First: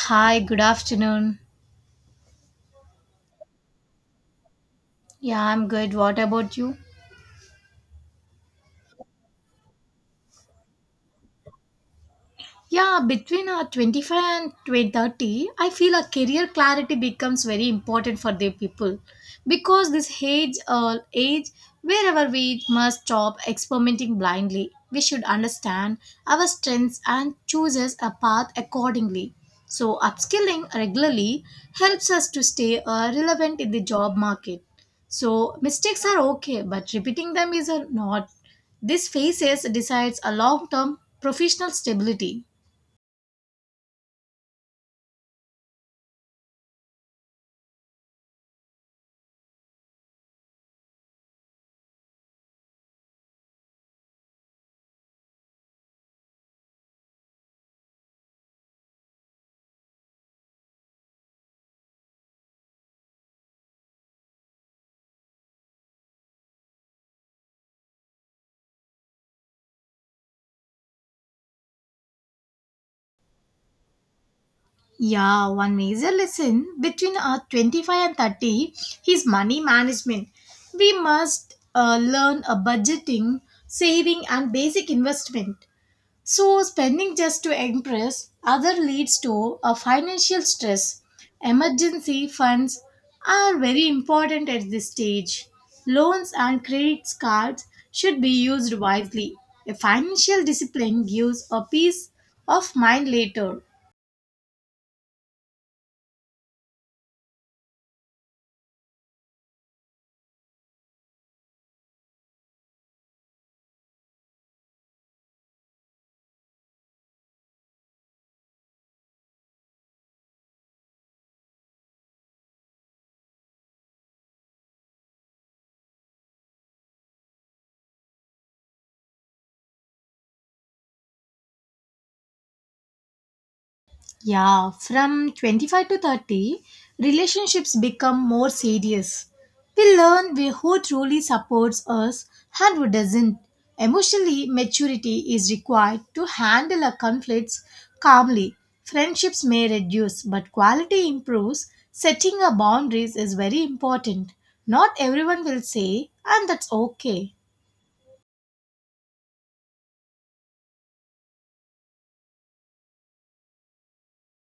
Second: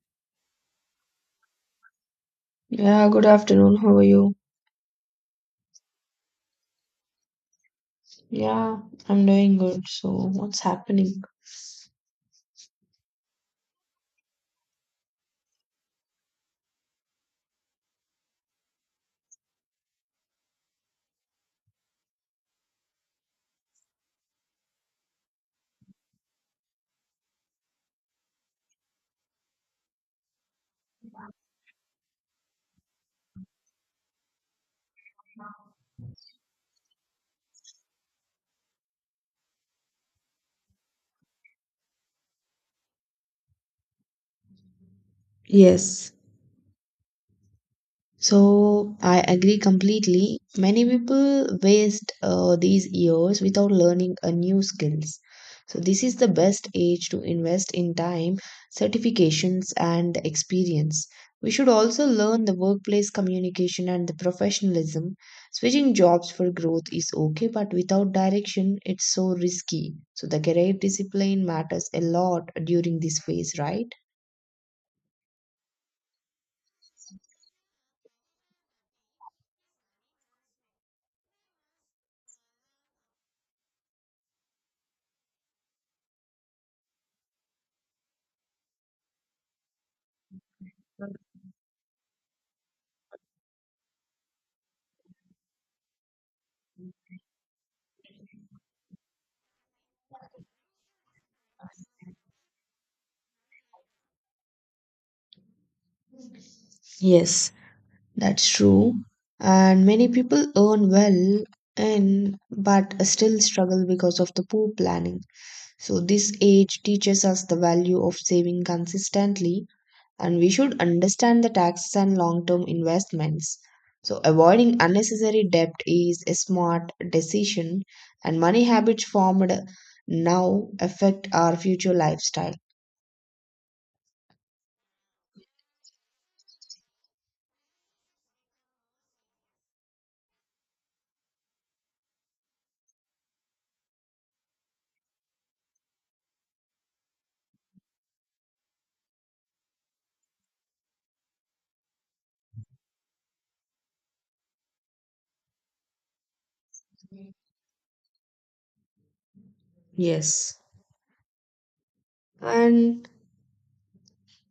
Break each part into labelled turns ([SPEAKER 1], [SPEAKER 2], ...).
[SPEAKER 1] Hi, good afternoon.
[SPEAKER 2] Yeah, good afternoon. How are you?
[SPEAKER 1] Yeah, I'm good. What about you?
[SPEAKER 2] Yeah, I'm doing good. So, what's happening?
[SPEAKER 1] Yeah, between 25 and 2030, I feel a career clarity becomes very important for the people because this age, wherever we must stop experimenting blindly, we should understand our strengths and chooses a path accordingly. So, upskilling regularly helps us to stay relevant in the job market. So, mistakes are okay, but repeating them is not. This phases decides a long-term professional stability.
[SPEAKER 2] Yes. So I agree completely. Many people waste these years without learning a new skills. So this is the best age to invest in time, certifications and experience. We should also learn the workplace communication and the professionalism. Switching jobs for growth is okay, but without direction, it's so risky. So the career discipline matters a lot during this phase, right?
[SPEAKER 1] Yeah, one major lesson between 25 and 30 is money management. We must learn a budgeting, saving, and basic investment. So, spending just to impress other leads to a financial stress. Emergency funds are very important at this stage. Loans and credit cards should be used wisely. A financial discipline gives a peace of mind later.
[SPEAKER 2] Yes, that's true. And many people earn well and but still struggle because of the poor planning. So this age teaches us the value of saving consistently and we should understand the taxes and long-term investments. So avoiding unnecessary debt is a smart decision and money habits formed now affect our future lifestyle.
[SPEAKER 1] Yeah, from 25 to 30, relationships become more serious. Who truly supports us and who doesn't. Emotionally, maturity is required to handle our conflicts calmly. Friendships may reduce, but quality improves. Setting our boundaries is very important. Not everyone will say, and that's okay.
[SPEAKER 2] Yes. And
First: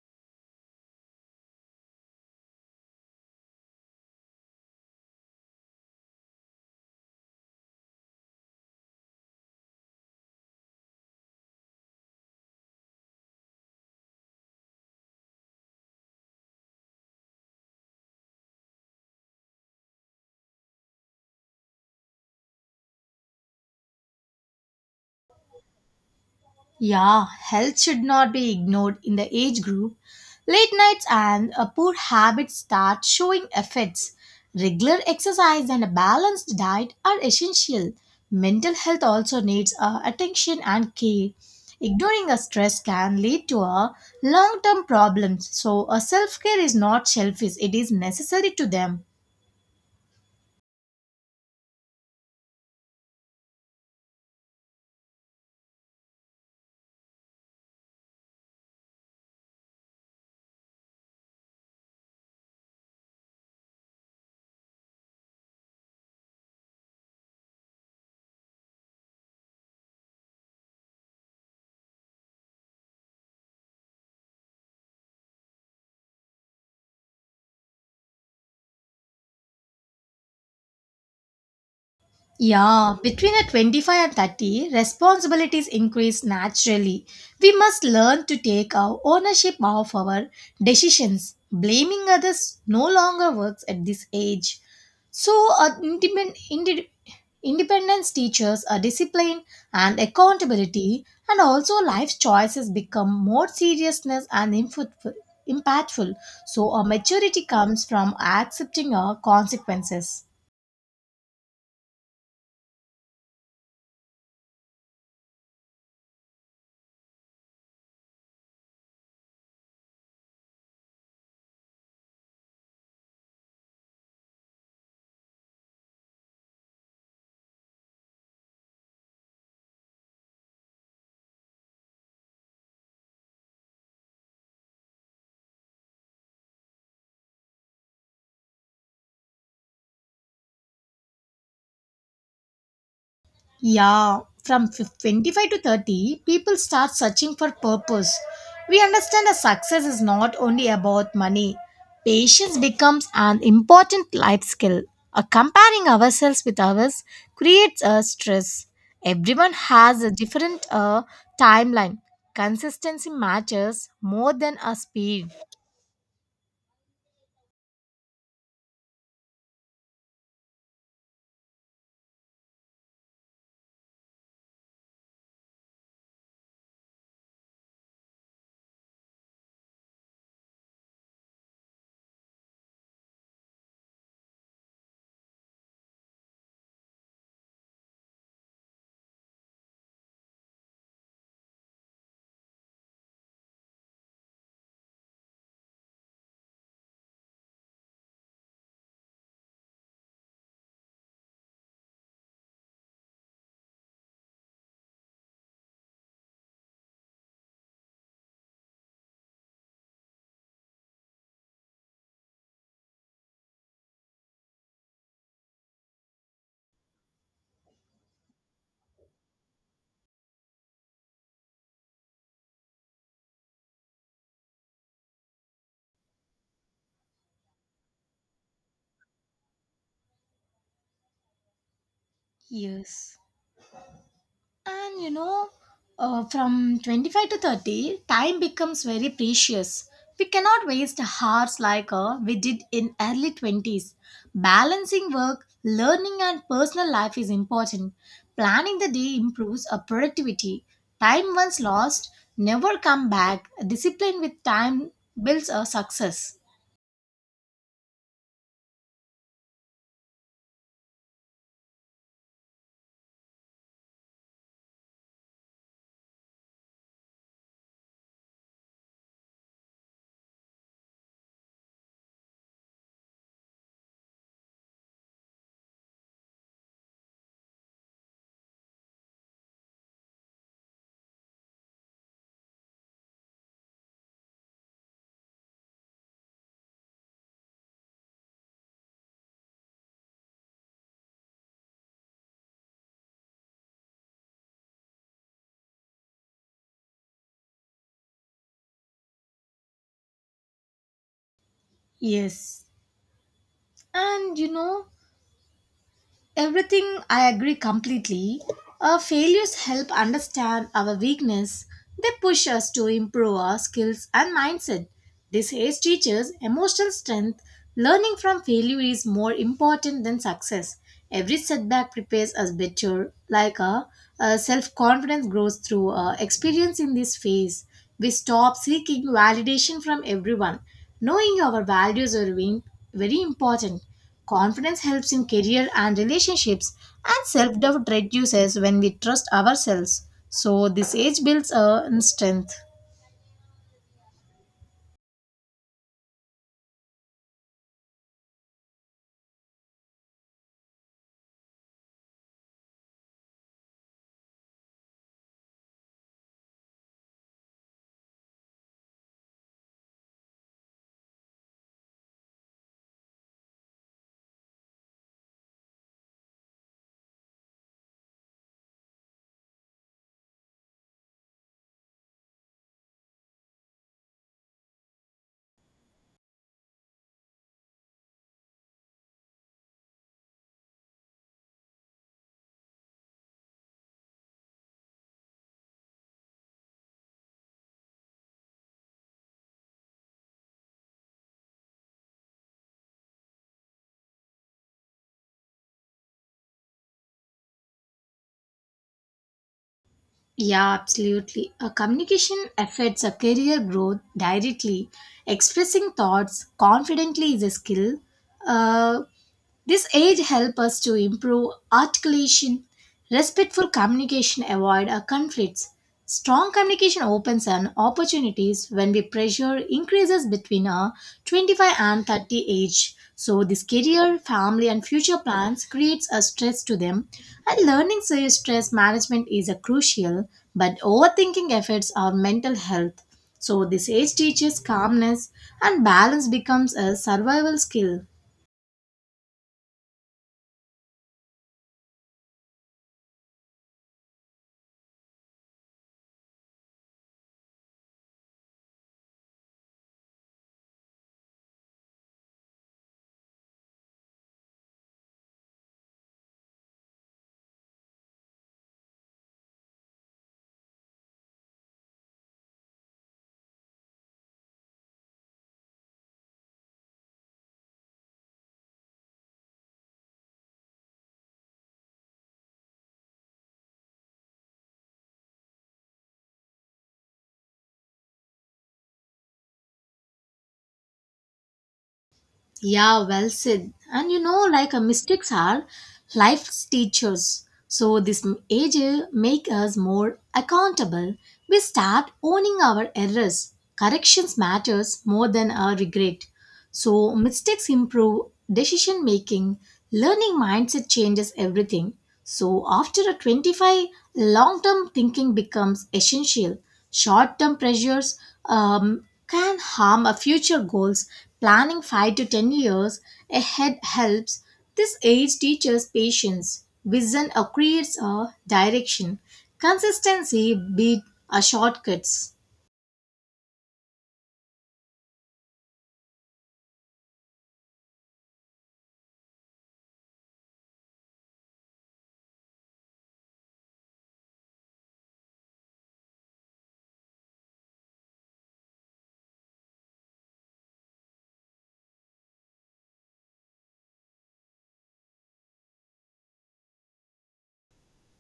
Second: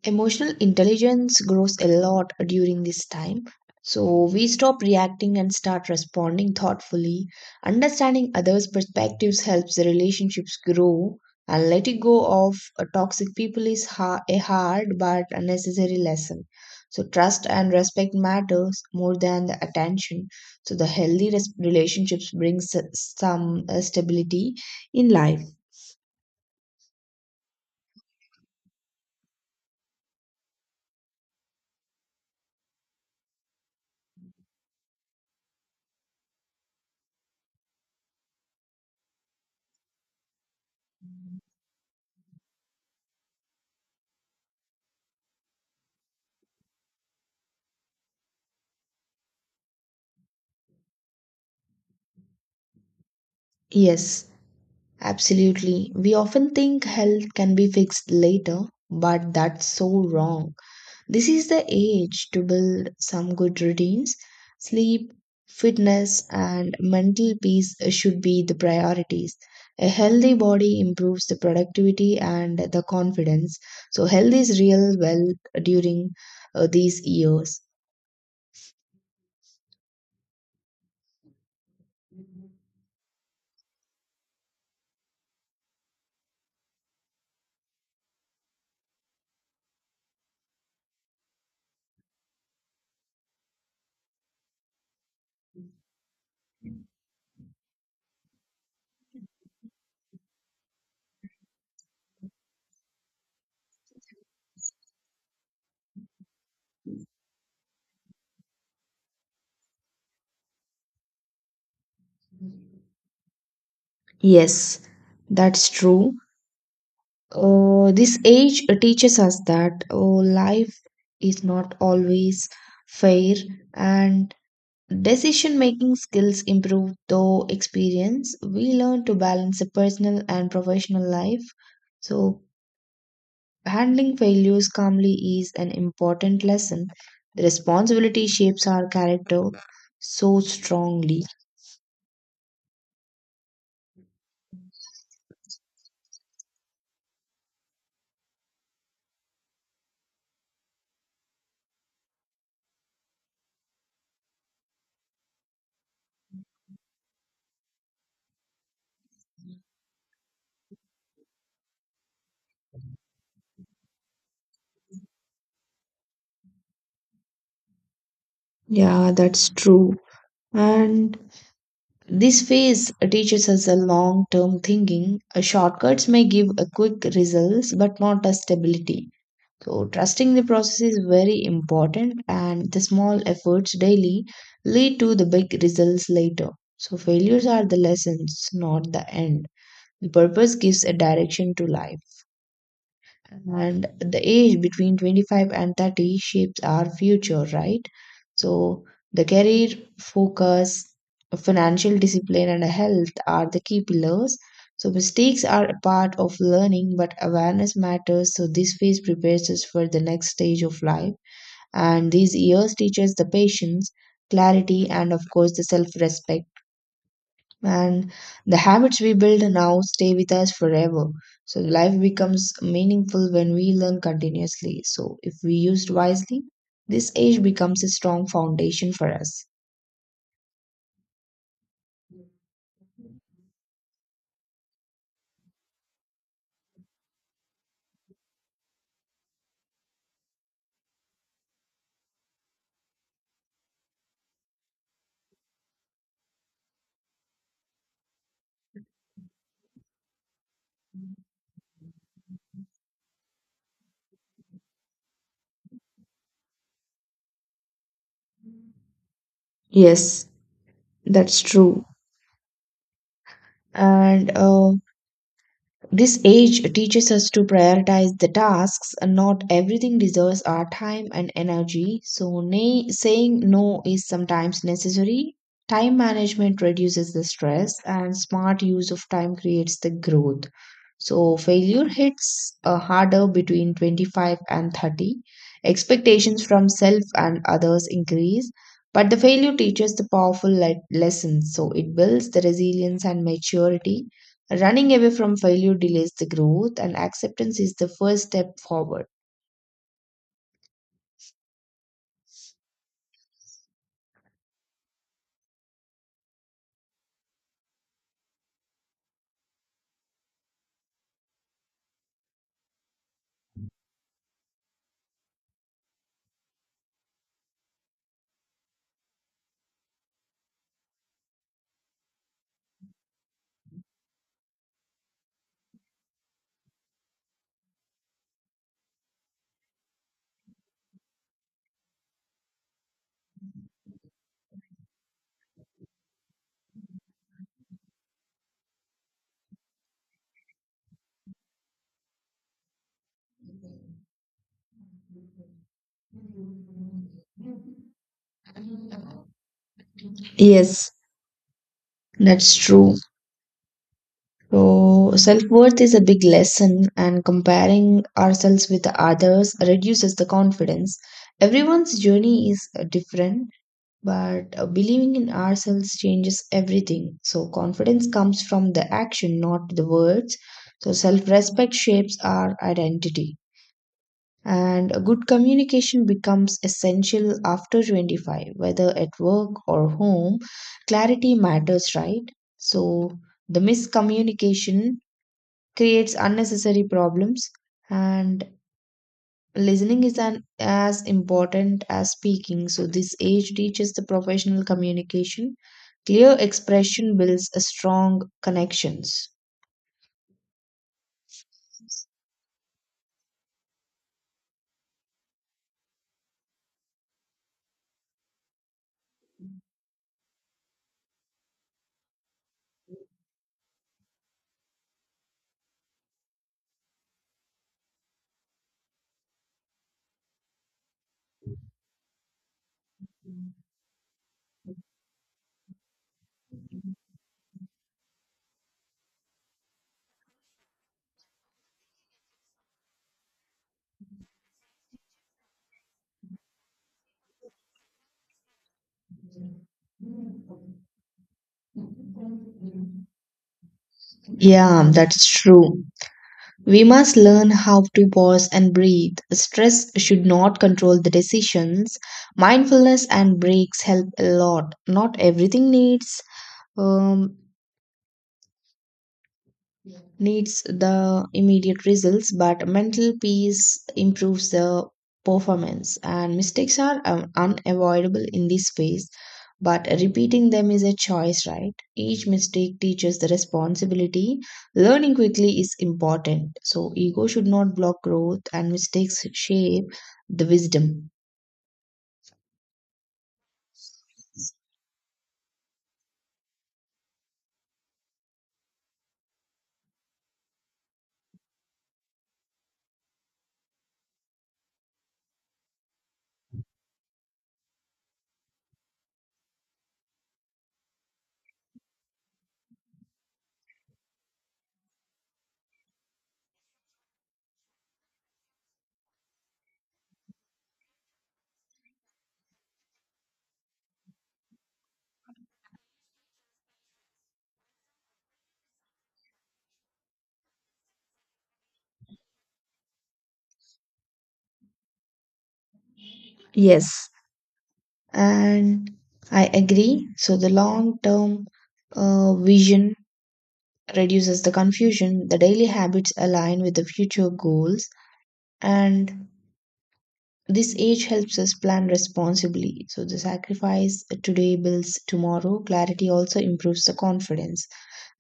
[SPEAKER 2] emotional intelligence grows a lot during this time. So we stop reacting and start responding thoughtfully. Understanding others' perspectives helps the relationships grow. And letting go of toxic people is a hard but a necessary lesson. So trust and respect matters more than the attention. So the healthy relationships brings some stability in life.
[SPEAKER 1] Yeah, health should not be ignored in the age group. Late nights and a poor habits start showing effects. Regular exercise and a balanced diet are essential. Mental health also needs attention and care. Ignoring a stress can lead to a long-term problems. So, a self-care is not selfish; it is necessary to them.
[SPEAKER 2] Yes. Absolutely. We often think health can be fixed later, but that's so wrong. This is the age to build some good routines. Sleep, fitness, and mental peace should be the priorities. A healthy body improves the productivity and the confidence. So, health is real well during these years.
[SPEAKER 1] Yeah, between a 25 and 30, responsibilities increase naturally. We must learn to take our ownership of our decisions. Blaming others no longer works at this age. So, uh, independ- indi- independence teaches a discipline and accountability, and also life's choices become more seriousness and impactful. impactful. So, a maturity comes from accepting our consequences.
[SPEAKER 2] Yes, that's true. This age teaches us that life is not always fair and decision making skills improve through experience. We learn to balance a personal and professional life. So, handling failures calmly is an important lesson. The responsibility shapes our character so strongly.
[SPEAKER 1] Yeah, from 25 to 30, people start searching for purpose. We understand that success is not only about money. Patience becomes an important life skill. Comparing ourselves with others creates a stress. Everyone has a different timeline. Consistency matters more than a speed.
[SPEAKER 2] Yeah, that's true. And this phase teaches us a long term thinking. Shortcuts may give a quick results but not a stability. So, trusting the process is very important, and the small efforts daily lead to the big results later. So, failures are the lessons, not the end. The purpose gives a direction to life and the age between 25 and 30 shapes our future right. So the career focus, financial discipline and health are the key pillars. So mistakes are a part of learning but awareness matters. So this phase prepares us for the next stage of life, and these years teach us the patience, clarity and of course the self-respect, and the habits we build now stay with us forever. So life becomes meaningful when we learn continuously. So if we used wisely, this age becomes a strong foundation for us.
[SPEAKER 1] Yes. And you know, from 25 to 30, time becomes very precious. We cannot waste hours like we did in early 20s. Balancing work, learning and personal life is important. Planning the day improves our productivity. Time once lost, never come back. Discipline with time builds a success.
[SPEAKER 2] Yes, that's true. And This age teaches us to prioritize the tasks, and not everything deserves our time and energy. So, saying no is sometimes necessary. Time management reduces the stress, and smart use of time creates the growth. So, failure hits harder between 25 and 30. Expectations from self and others increase, but the failure teaches the powerful lessons. So, it builds the resilience and maturity. Running away from failure delays the growth, and acceptance is the first step forward.
[SPEAKER 1] Yes. And you know, everything I agree completely. Our failures help understand our weakness. They push us to improve our skills and mindset. This age teaches emotional strength. Learning from failure is more important than success. Every setback prepares us better, like our, self confidence grows through our experience in this phase. We stop seeking validation from everyone. Knowing our values are very important. Confidence helps in career and relationships, and self doubt reduces when we trust ourselves. So, this age builds a strength.
[SPEAKER 2] Yes, that's true. So, self worth is a big lesson, and comparing ourselves with others reduces the confidence. Everyone's journey is different, but believing in ourselves changes everything. So, confidence comes from the action, not the words. So, self respect shapes our identity. And a good communication becomes essential after 25, whether at work or home. Clarity matters, right? So, the miscommunication creates unnecessary problems, and listening is an, as important as speaking. So, this age teaches the professional communication. Clear expression builds a strong connections.
[SPEAKER 1] Yeah, absolutely. A communication affects a career growth directly. Expressing thoughts confidently is a skill. Uh, This age helps us to improve articulation, respectful communication, avoid our conflicts. Strong communication opens an opportunities when we pressure increases between our 25 and 30 age. So this career, family and future plans creates a stress to them and learning so stress management is a crucial but overthinking affects our mental health. So this age teaches calmness and balance becomes a survival skill.
[SPEAKER 2] Yeah, that's true. We must learn how to pause and breathe. Stress should not control the decisions. Mindfulness and breaks help a lot. Not everything needs um, needs the immediate results, but mental peace improves the performance. And mistakes are unavoidable in this space, but repeating them is a choice, right? Each mistake teaches the responsibility. Learning quickly is important. So, ego should not block growth, and mistakes shape the wisdom.
[SPEAKER 1] Yeah, well said. And you know, like mistakes are life's teachers. So this age make us more accountable. We start owning our errors. Corrections matters more than our regret. So, mistakes improve decision making, learning mindset changes everything. So, after a 25, long term thinking becomes essential. Short term pressures um, can harm our future goals. Planning 5 to 10 years ahead helps. This age teaches patience. Vision creates a direction. Consistency beats a shortcuts.
[SPEAKER 2] Yes. And I agree. So, the long term vision reduces the confusion. The daily habits align with the future goals, and this age helps us plan responsibly. So, the sacrifice today builds tomorrow. Clarity also improves the confidence.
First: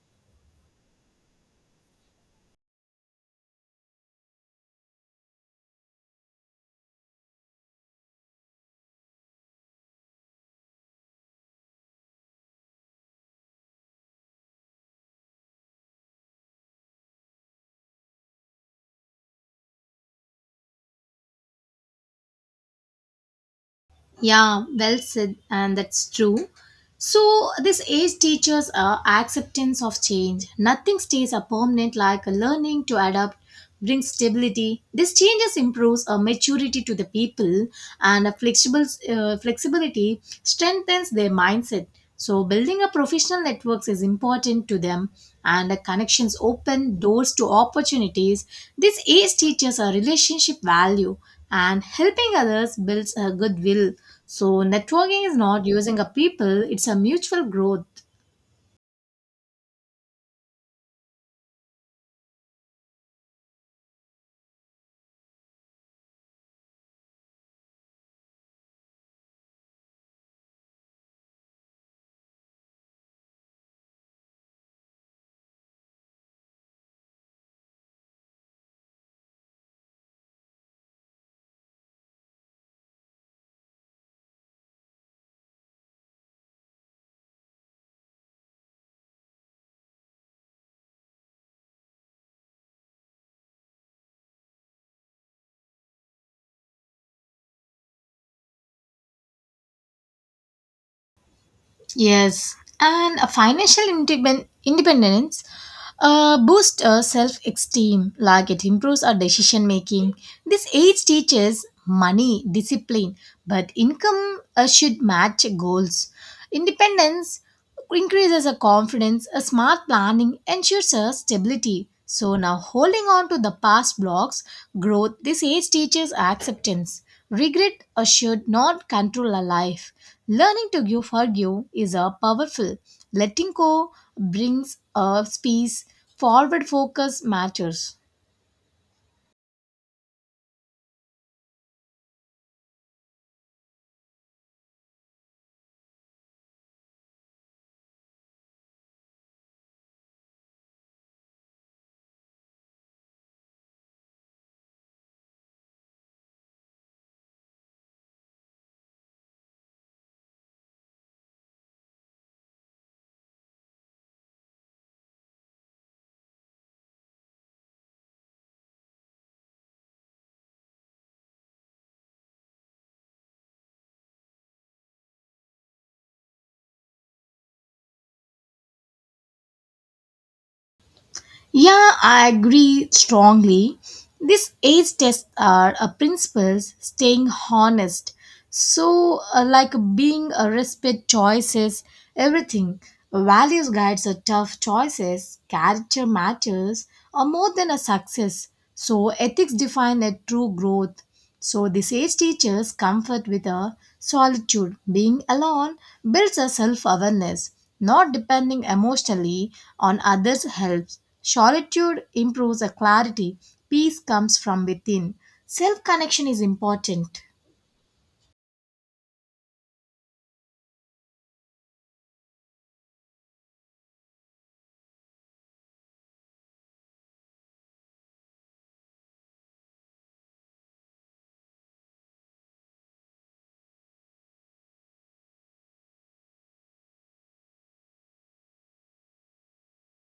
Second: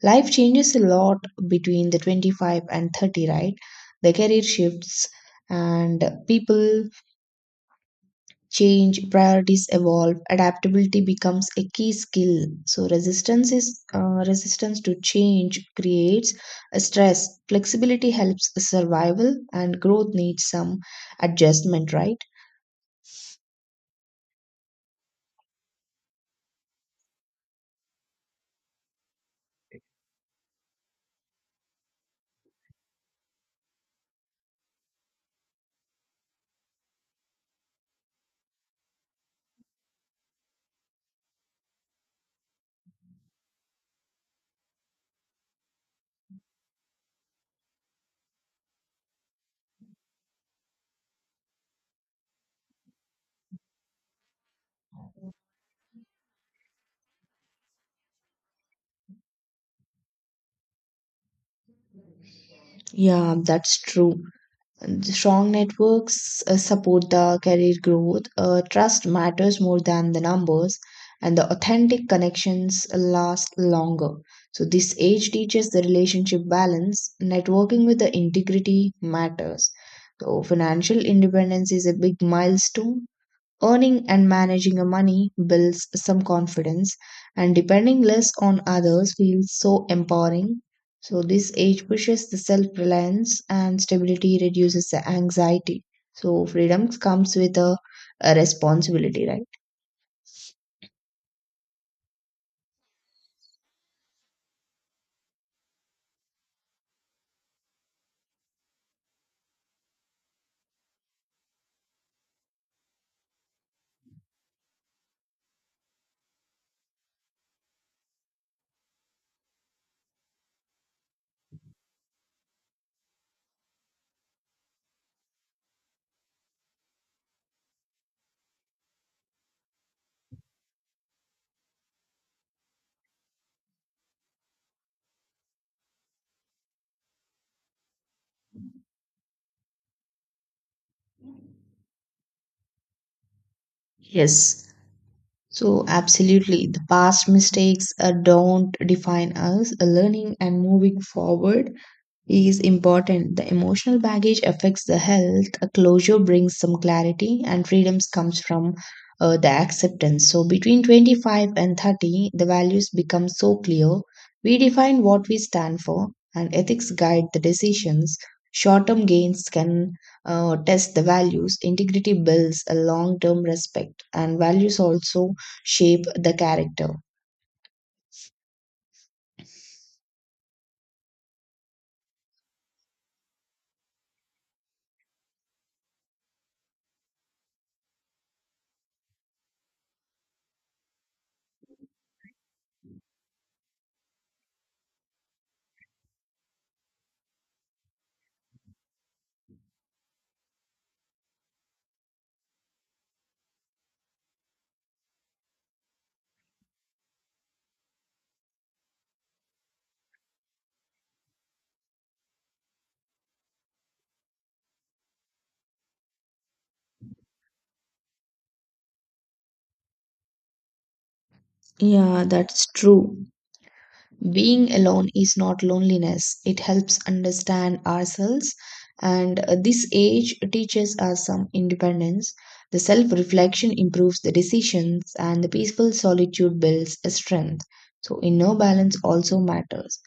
[SPEAKER 2] Life changes a lot between the 25 and 30, right? The career shifts, and people change, priorities evolve, adaptability becomes a key skill. So resistance to change creates a stress. Flexibility helps survival, and growth needs some adjustment, right?
[SPEAKER 1] Yeah, well said, and that's true. So, this age teaches acceptance of change. Nothing stays a permanent like a learning to adapt brings stability. This changes improves a maturity to the people and a flexible flexibility strengthens their mindset. So, building a professional networks is important to them, and the connections open doors to opportunities. This age teaches a relationship value and helping others builds a goodwill. So, networking is not using a people, it's a mutual growth.
[SPEAKER 2] Yeah, that's true. Strong networks support the career growth. Trust matters more than the numbers, and the authentic connections last longer. So, this age teaches the relationship balance. Networking with the integrity matters. So, financial independence is a big milestone. Earning and managing your money builds some confidence, and depending less on others feels so empowering. So, this age pushes the self reliance, and stability reduces the anxiety. So, freedom comes with a responsibility, right?
[SPEAKER 1] Yes, and a independence boosts our self esteem, like it improves our decision making. This age teaches money, discipline, but income should match goals. Independence increases our confidence, a smart planning ensures our stability. So now holding on to the past blocks, growth, this age teaches acceptance. Regret should not control our life. Learning to give forgive is a powerful. Letting go brings a peace. Forward focus matters.
[SPEAKER 2] Yes. So, absolutely, the past mistakes don't define us. Learning and moving forward is important. The emotional baggage affects the health. A closure brings some clarity, and freedoms comes from the acceptance. So between 25 and 30, the values become so clear. We define what we stand for, and ethics guide the decisions. Short-term gains can test the values. Integrity builds a long-term respect, and values also shape the character.
[SPEAKER 1] Yeah, I agree strongly. These age tests are a principles staying honest. So, like being a respect choices, everything. Values guides are tough choices. Character matters are more than a success. So, ethics define a true growth. So the sage teaches comfort with a solitude. Being alone builds a self-awareness, not depending emotionally on others helps. Solitude improves a clarity. Peace comes from within. Self-connection is important.
[SPEAKER 2] Yeah, that's true. Being alone is not loneliness. It helps understand ourselves, and this age teaches us some independence. The self reflection improves the decisions, and the peaceful solitude builds a strength. So, inner balance also matters.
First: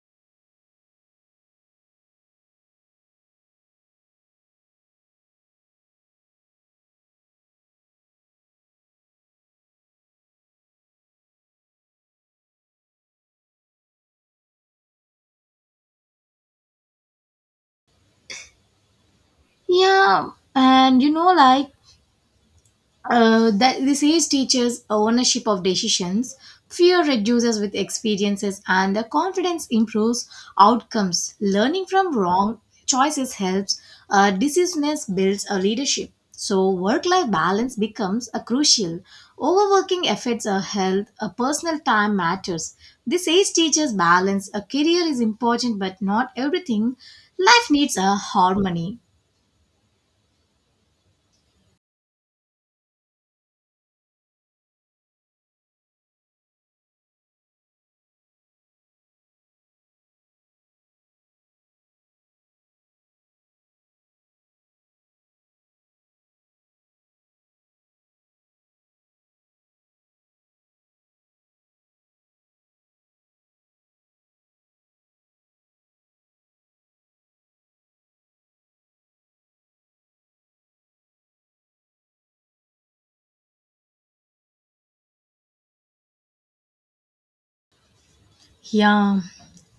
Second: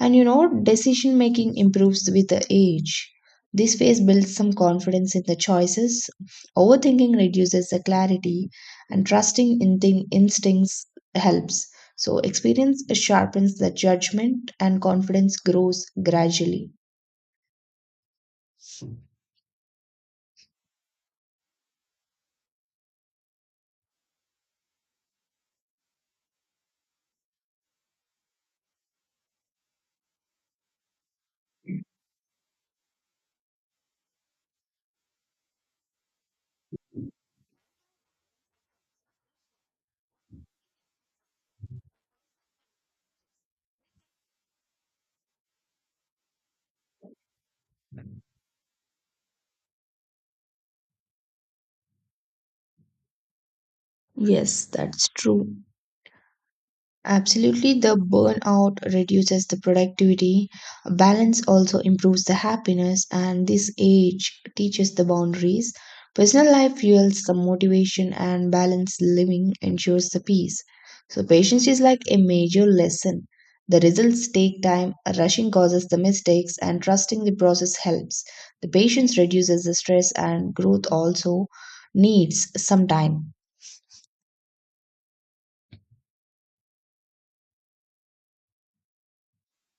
[SPEAKER 2] And you know, decision making improves with the age. This phase builds some confidence in the choices. Overthinking reduces the clarity, and instincts helps. So, experience sharpens the judgment, and confidence grows gradually.
[SPEAKER 1] Yeah, and you know, like that this age teaches ownership of decisions fear reduces with experiences and the confidence improves outcomes learning from wrong choices helps decisiveness builds a leadership so work-life balance becomes a crucial overworking affects our health a personal time matters this age teaches balance a career is important but not everything life needs a harmony.
[SPEAKER 2] Yes, that's true. Absolutely, the burnout reduces the productivity, balance also improves the happiness, and this age teaches the boundaries. Personal life fuels the motivation, and balanced living ensures the peace. So, patience is like a major lesson. The results take time, rushing causes the mistakes, and trusting the process helps. The patience reduces the stress, and growth also needs some time.
[SPEAKER 1] Yeah.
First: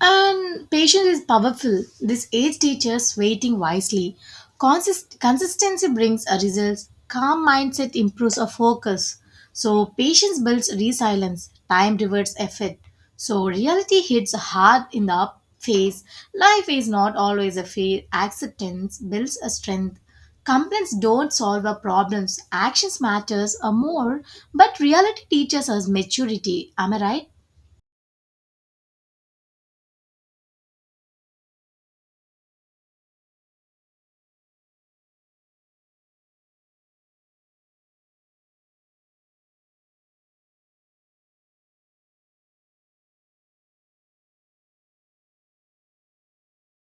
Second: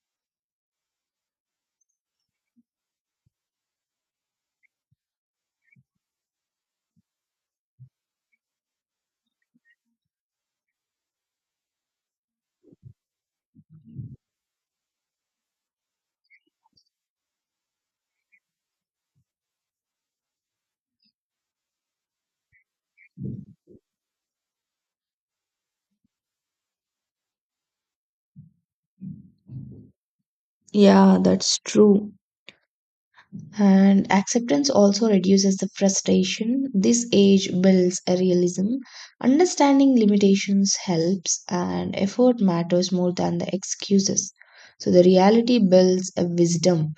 [SPEAKER 1] And patience is powerful. This age teaches waiting wisely. Consistency brings a results. Calm mindset improves our focus. So patience builds resilience. Time rewards effort. So reality hits hard in the up face. Life is not always a fair. Acceptance builds a strength. Complaints don't solve our problems. Actions matters a more, but reality teaches us maturity. Am I right?
[SPEAKER 2] Yeah, that's true. And acceptance also reduces the frustration. This age builds a realism. Understanding limitations helps, and effort matters more than the excuses. So, the reality builds a wisdom.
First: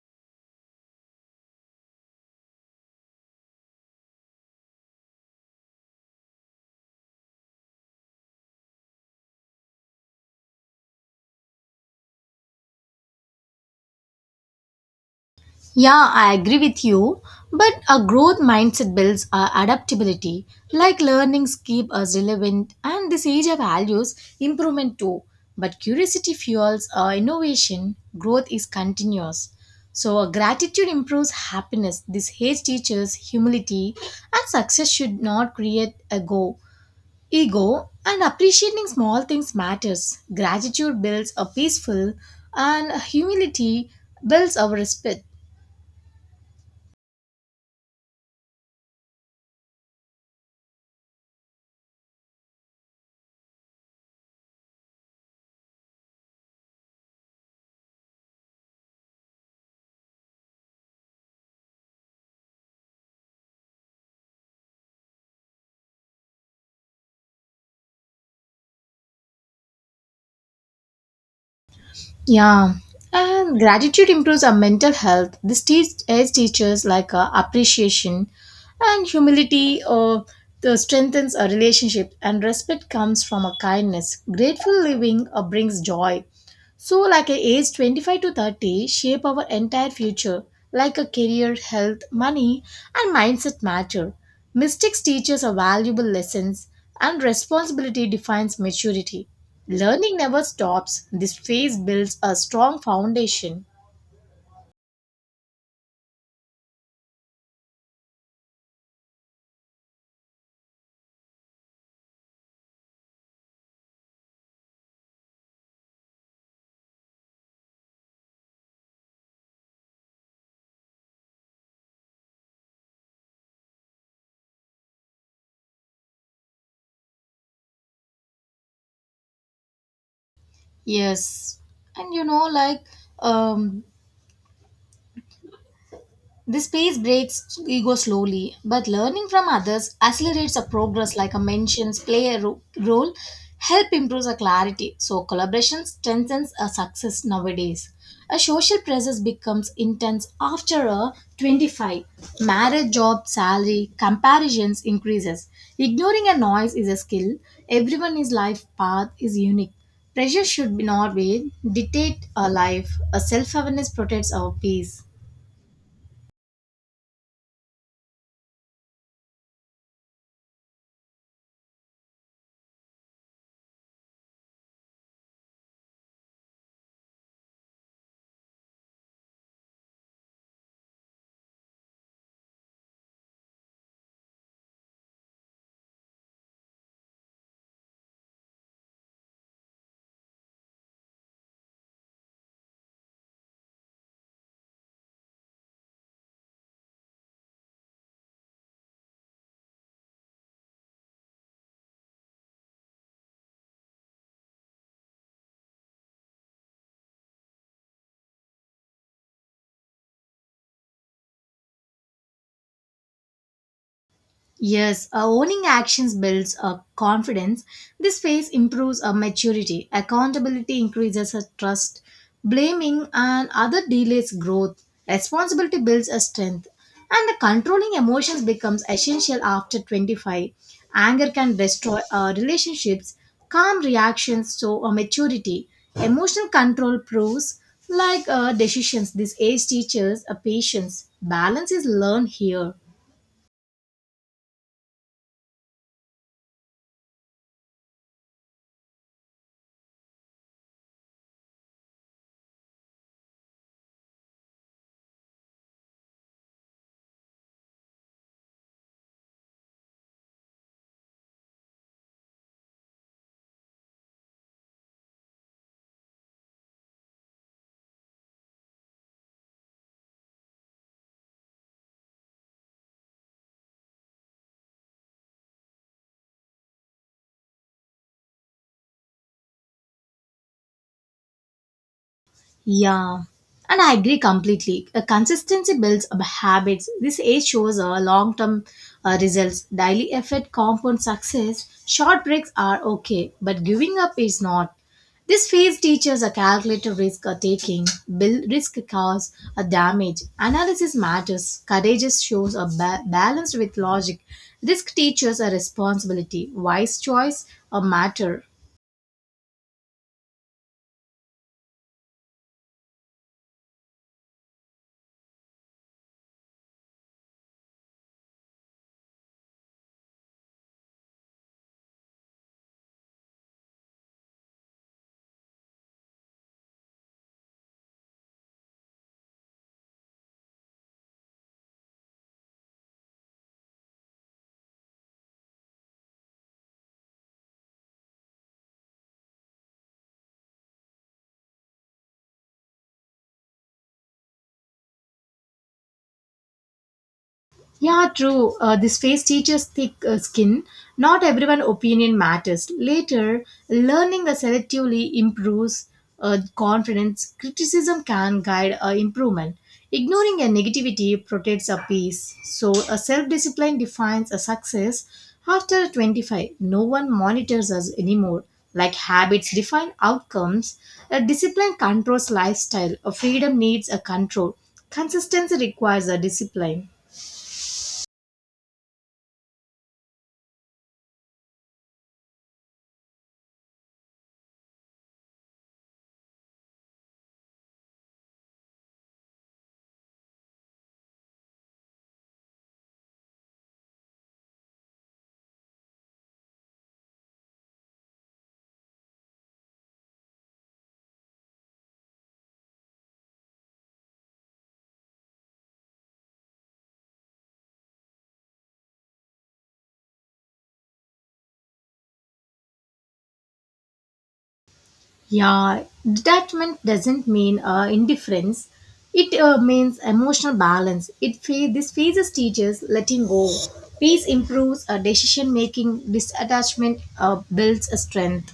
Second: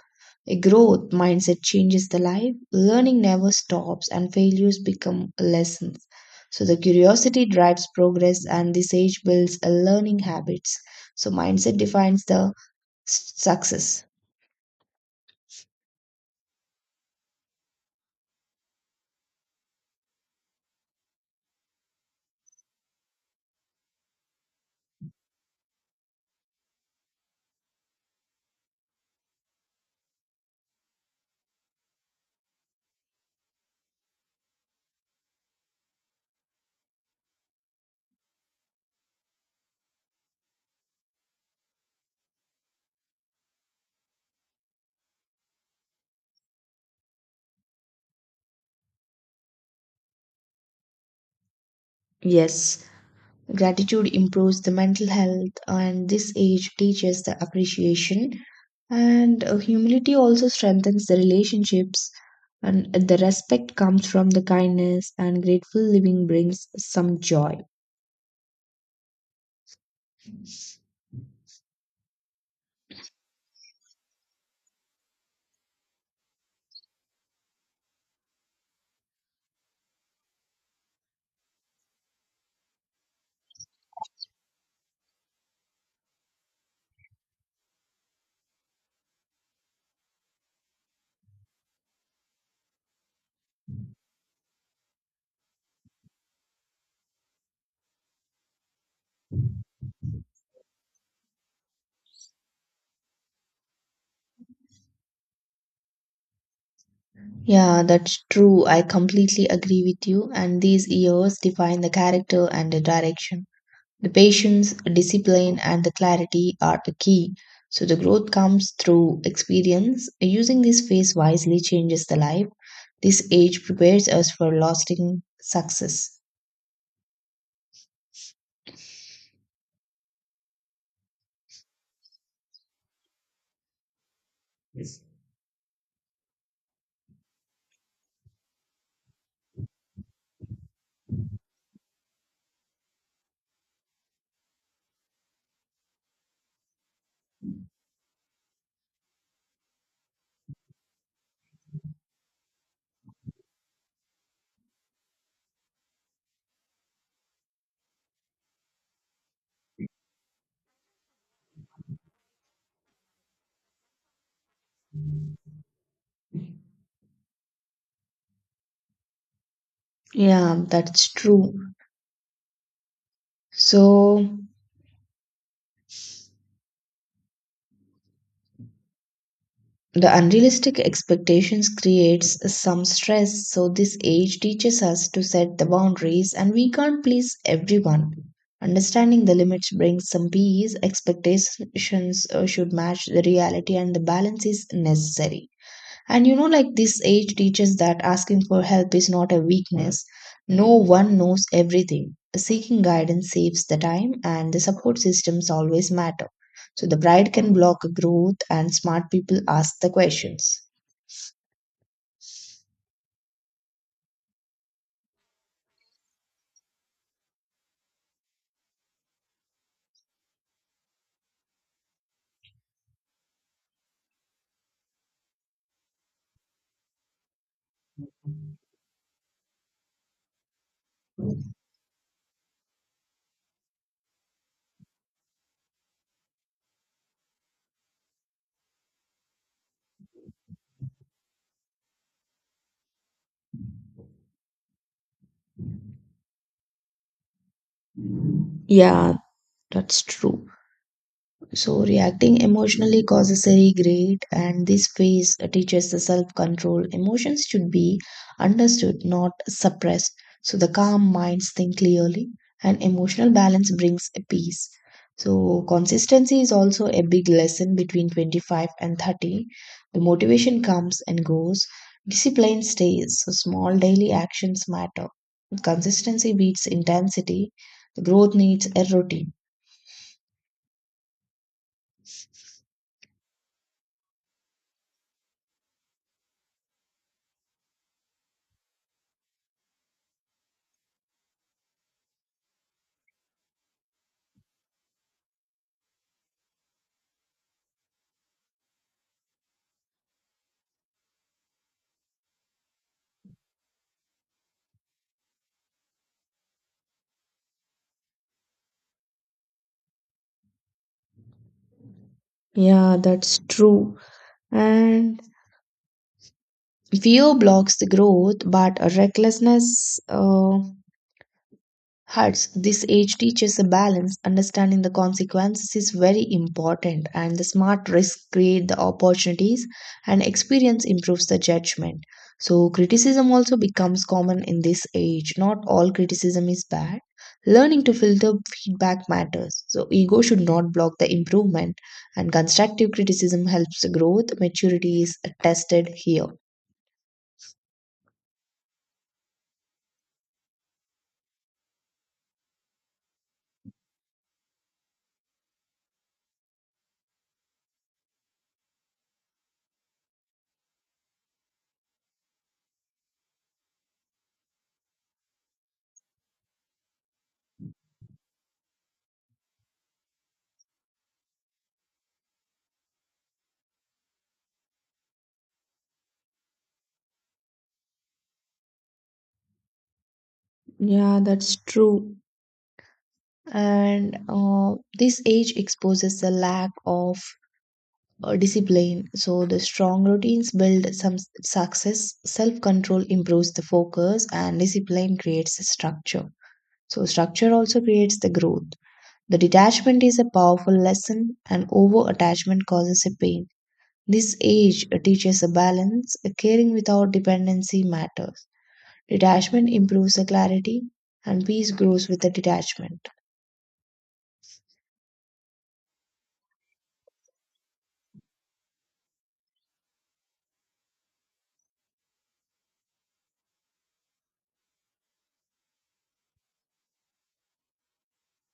[SPEAKER 2] A growth mindset changes the life. Learning never stops, and failures become lessons. So, the curiosity drives progress, and this age builds a learning habits. So, mindset defines the success.
[SPEAKER 1] Yeah, I agree with you. But a growth mindset builds our adaptability. Like learnings keep us relevant, and this age of values improvement too. But curiosity fuels our innovation. Growth is continuous. So a gratitude improves happiness. This age teaches humility, and success should not create a go ego. And appreciating small things matters. Gratitude builds a peaceful, and humility builds our respect.
[SPEAKER 2] Yes. Gratitude improves the mental health, and this age teaches the appreciation. And humility also strengthens the relationships, and the respect comes from the kindness, and grateful living brings some joy.
[SPEAKER 1] Yeah, and gratitude improves our mental health. This teach aids teachers like appreciation and humility, or the strengthens a relationship, and respect comes from a kindness. Grateful living brings joy. So, like a age 25 to 30, shape our entire future, like a career, health, money, and mindset matter. Mistakes teach us a valuable lessons, and responsibility defines maturity. Learning never stops. This phase builds a strong foundation.
[SPEAKER 2] Yeah, that's true. I completely agree with you. And these years define the character and the direction. The patience, discipline, and the clarity are the key. So the growth comes through experience. Using this phase wisely changes the life. This age prepares us for lasting success.
[SPEAKER 1] Yes, and you know, um, this pace breaks ego slowly, but learning from others accelerates our progress like a mentions play a role, help improves our clarity. So collaboration strengthens a success nowadays. A social presence becomes intense after a 25. Marriage, job, salary, comparisons increases. Ignoring a noise is a skill. Everyone's life path is unique. Pressure should be not be dictate our life. A self-awareness protects our peace.
[SPEAKER 2] Yeah, that's true. So the unrealistic expectations creates some stress. So this age teaches us to set the boundaries and we can't please everyone. Understanding the limits brings some peace. Expectations should match the reality and the balance is necessary. And you know, like this age teaches that asking for help is not a weakness. No one knows everything. Seeking guidance saves the time, and the support systems always matter. So the pride can block growth, and smart people ask the questions.
[SPEAKER 1] Yes, owning actions builds a confidence. This phase improves a maturity. Accountability increases a trust. Blaming and other delays growth. Responsibility builds a strength. And the controlling emotions becomes essential after 25. Anger can destroy relationships. Calm reactions show a maturity. Emotional control proves like decisions. This age teaches a patience. Balance is learned here.
[SPEAKER 2] Yeah, that's true. So, reacting emotionally causes a regret, and this phase teaches the self control. Emotions should be understood, not suppressed. So, the calm minds think clearly, and emotional balance brings a peace. So, consistency is also a big lesson between 25 and 30. The motivation comes and goes, discipline stays, so small daily actions matter. Consistency beats intensity, growth needs a routine.
[SPEAKER 1] Yeah, and I agree completely. A consistency builds up habits. This age shows uh, long term results. Daily effort compounds success. Short breaks are okay, but giving up is not. This phase teaches a calculated risk taking, build risk cause a damage. Analysis matters. Courage shows a balanced with logic. Risk teaches a responsibility. Wise choice a matter.
[SPEAKER 2] Yeah, that's true. And fear blocks the growth, but recklessness hurts. This age teaches a balance. Understanding the consequences is very important, and the smart risks create the opportunities, and experience improves the judgment. So criticism also becomes common in this age. Not all criticism is bad. Learning to filter feedback matters. So ego should not block the improvement, and constructive criticism helps the growth. Maturity is tested here.
[SPEAKER 1] Yeah, true. This face teaches thick skin. Not everyone opinion matters. Later, learning selectively improves confidence. Criticism can guide improvement. Ignoring a negativity protects a peace. So, a self-discipline defines a success. After 25, no one monitors us anymore. Like habits define outcomes, a discipline controls lifestyle. A freedom needs a control. Consistency requires a discipline.
[SPEAKER 2] Yeah, that's true. And this age exposes the lack of discipline. So the strong routines build some success. Self-control improves the focus, and discipline creates the structure. So structure also creates the growth. The detachment is a powerful lesson, and over-attachment causes a pain. This age teaches a balance. Caring without dependency matters. Detachment improves the clarity, and peace grows with the detachment.
[SPEAKER 1] Yeah, detachment doesn't mean indifference. It means emotional balance. This phases teaches letting go. Peace improves decision making. Disattachment builds a strength.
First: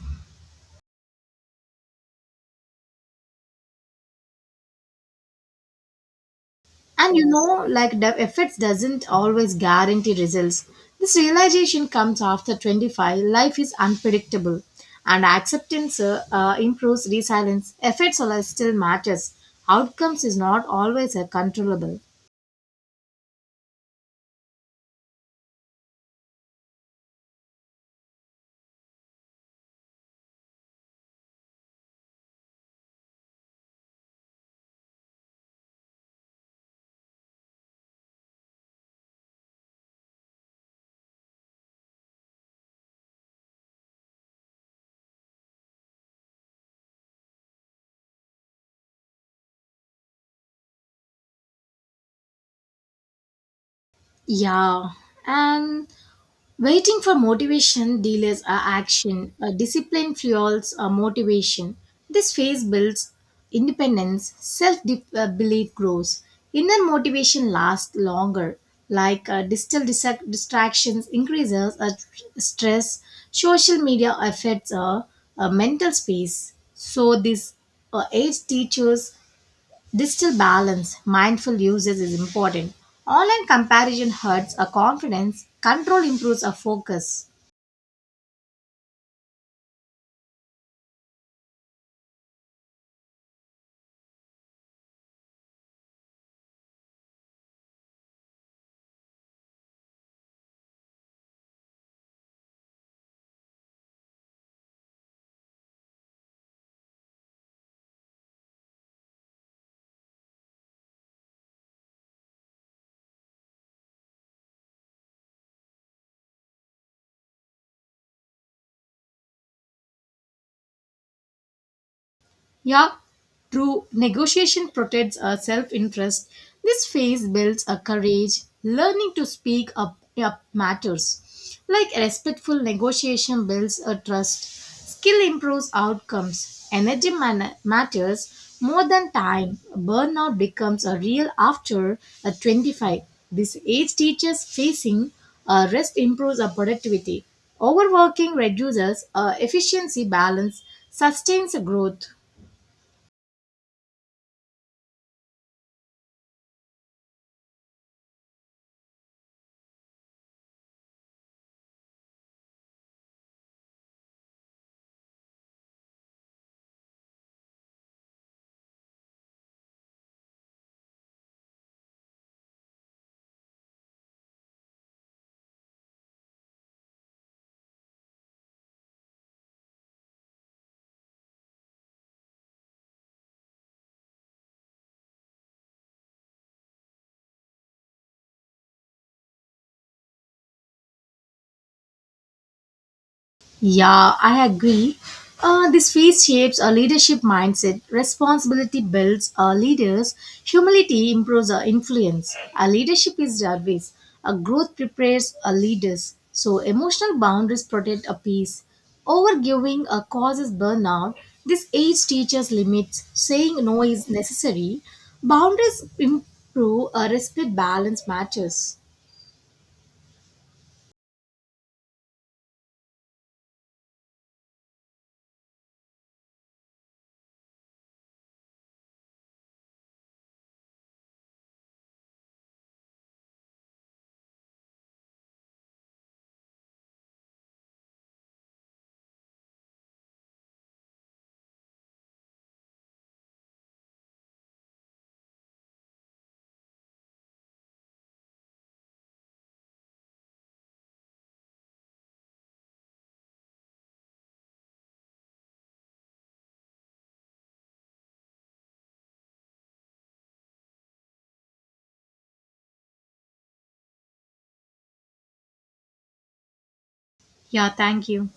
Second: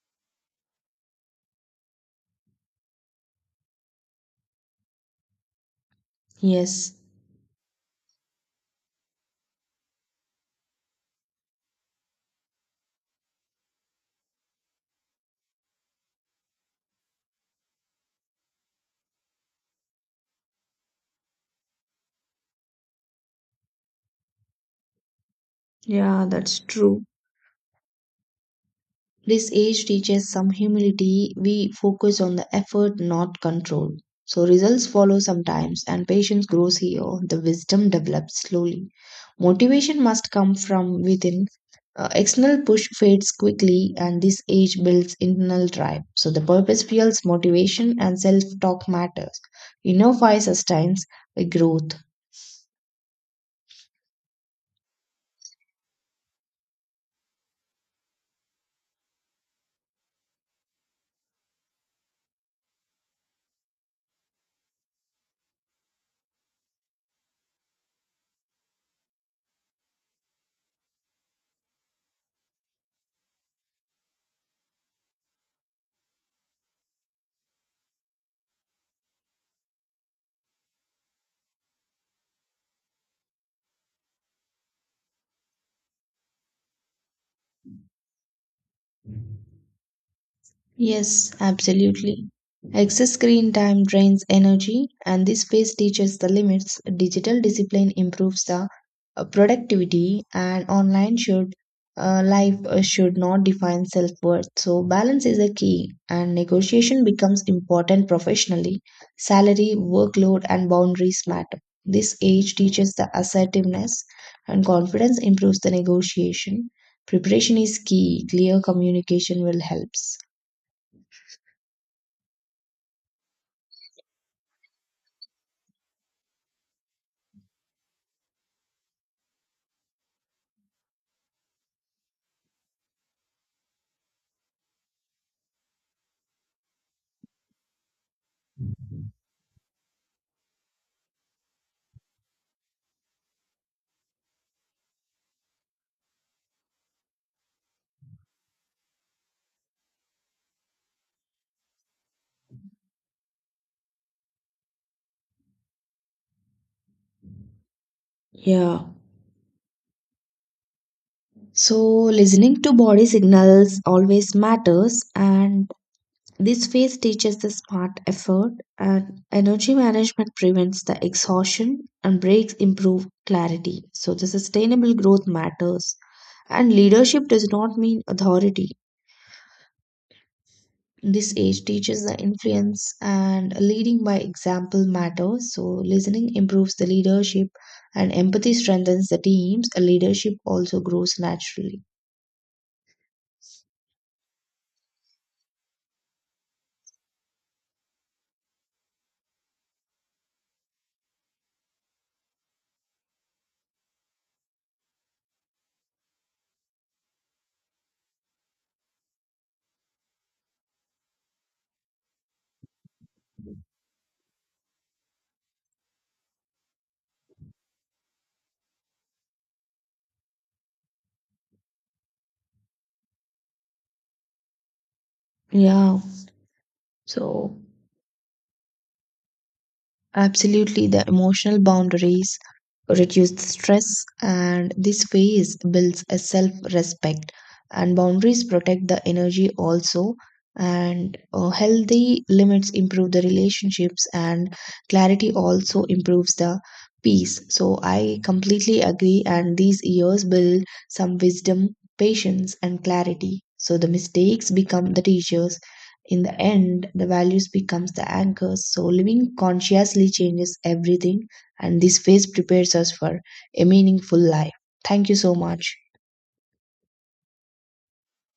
[SPEAKER 2] Yes,
[SPEAKER 1] And you know, like the efforts doesn't always guarantee results. This realization comes after 25. Life is unpredictable, and acceptance improves resilience. Efforts are still matters. Outcomes is not always controllable.
[SPEAKER 2] yeah, that's true. This age teaches some humility. We focus on the effort, not control. So results follow sometimes, and patience grows here. The wisdom develops slowly. Motivation must come from within. External push fades quickly, and this age builds internal drive. So the purpose fuels motivation, and self talk matters. Inner fire sustains growth.
[SPEAKER 1] Yeah, and waiting for motivation delays our action. A discipline fuels our motivation. This phase builds independence, self belief grows. Inner motivation lasts longer, like uh, distractions increases our stress. Social media affects Our mental space. So this age teaches digital balance, mindful usage is important. Online comparison hurts our confidence, control improves our focus.
[SPEAKER 2] Yes, absolutely. Excess screen time drains energy, and this phase teaches the limits. Digital discipline improves the productivity, and online should life should not define self worth. So balance is a key, and negotiation becomes important professionally. Salary, workload, and boundaries matter. This age teaches the assertiveness, and confidence improves the negotiation. Preparation is key. Clear communication will helps.
[SPEAKER 1] Yeah, through negotiation protects our self interest. This phase builds a courage, learning to speak up matters. Like respectful negotiation builds a trust, skill improves outcomes, matters more than time. Burnout becomes a real after a 25. This age teaches facing rest improves our productivity. Overworking reduces efficiency balance, sustains growth.
[SPEAKER 2] Yeah. So listening to body signals always matters, and this phase teaches the smart effort, and energy management prevents the exhaustion, and breaks improve clarity. So the sustainable growth matters, and leadership does not mean authority. This age teaches the influence, and leading by example matters. So listening improves the leadership, and empathy strengthens the teams. Leadership also grows naturally.
[SPEAKER 1] Yeah, I agree. This phase shapes a leadership mindset. Responsibility builds our leaders. Humility improves our influence. Our leadership is always. Our growth prepares our leaders. So emotional boundaries protect our peace. Overgiving causes burnout. This age teaches limits. Saying no is necessary. Boundaries improve. A respect balance matters.
[SPEAKER 2] Yeah. So, absolutely, the emotional boundaries reduce the stress, and this phase builds a self respect. And boundaries protect the energy also. And healthy limits improve the relationships, and clarity also improves the peace. So, I completely agree. And these years build some wisdom, patience, and clarity. So, the mistakes become the teachers. In the end, the values becomes the anchors. So living consciously changes everything, and this phase prepares us for a meaningful life. Thank you so much.
[SPEAKER 1] Yeah, thank you.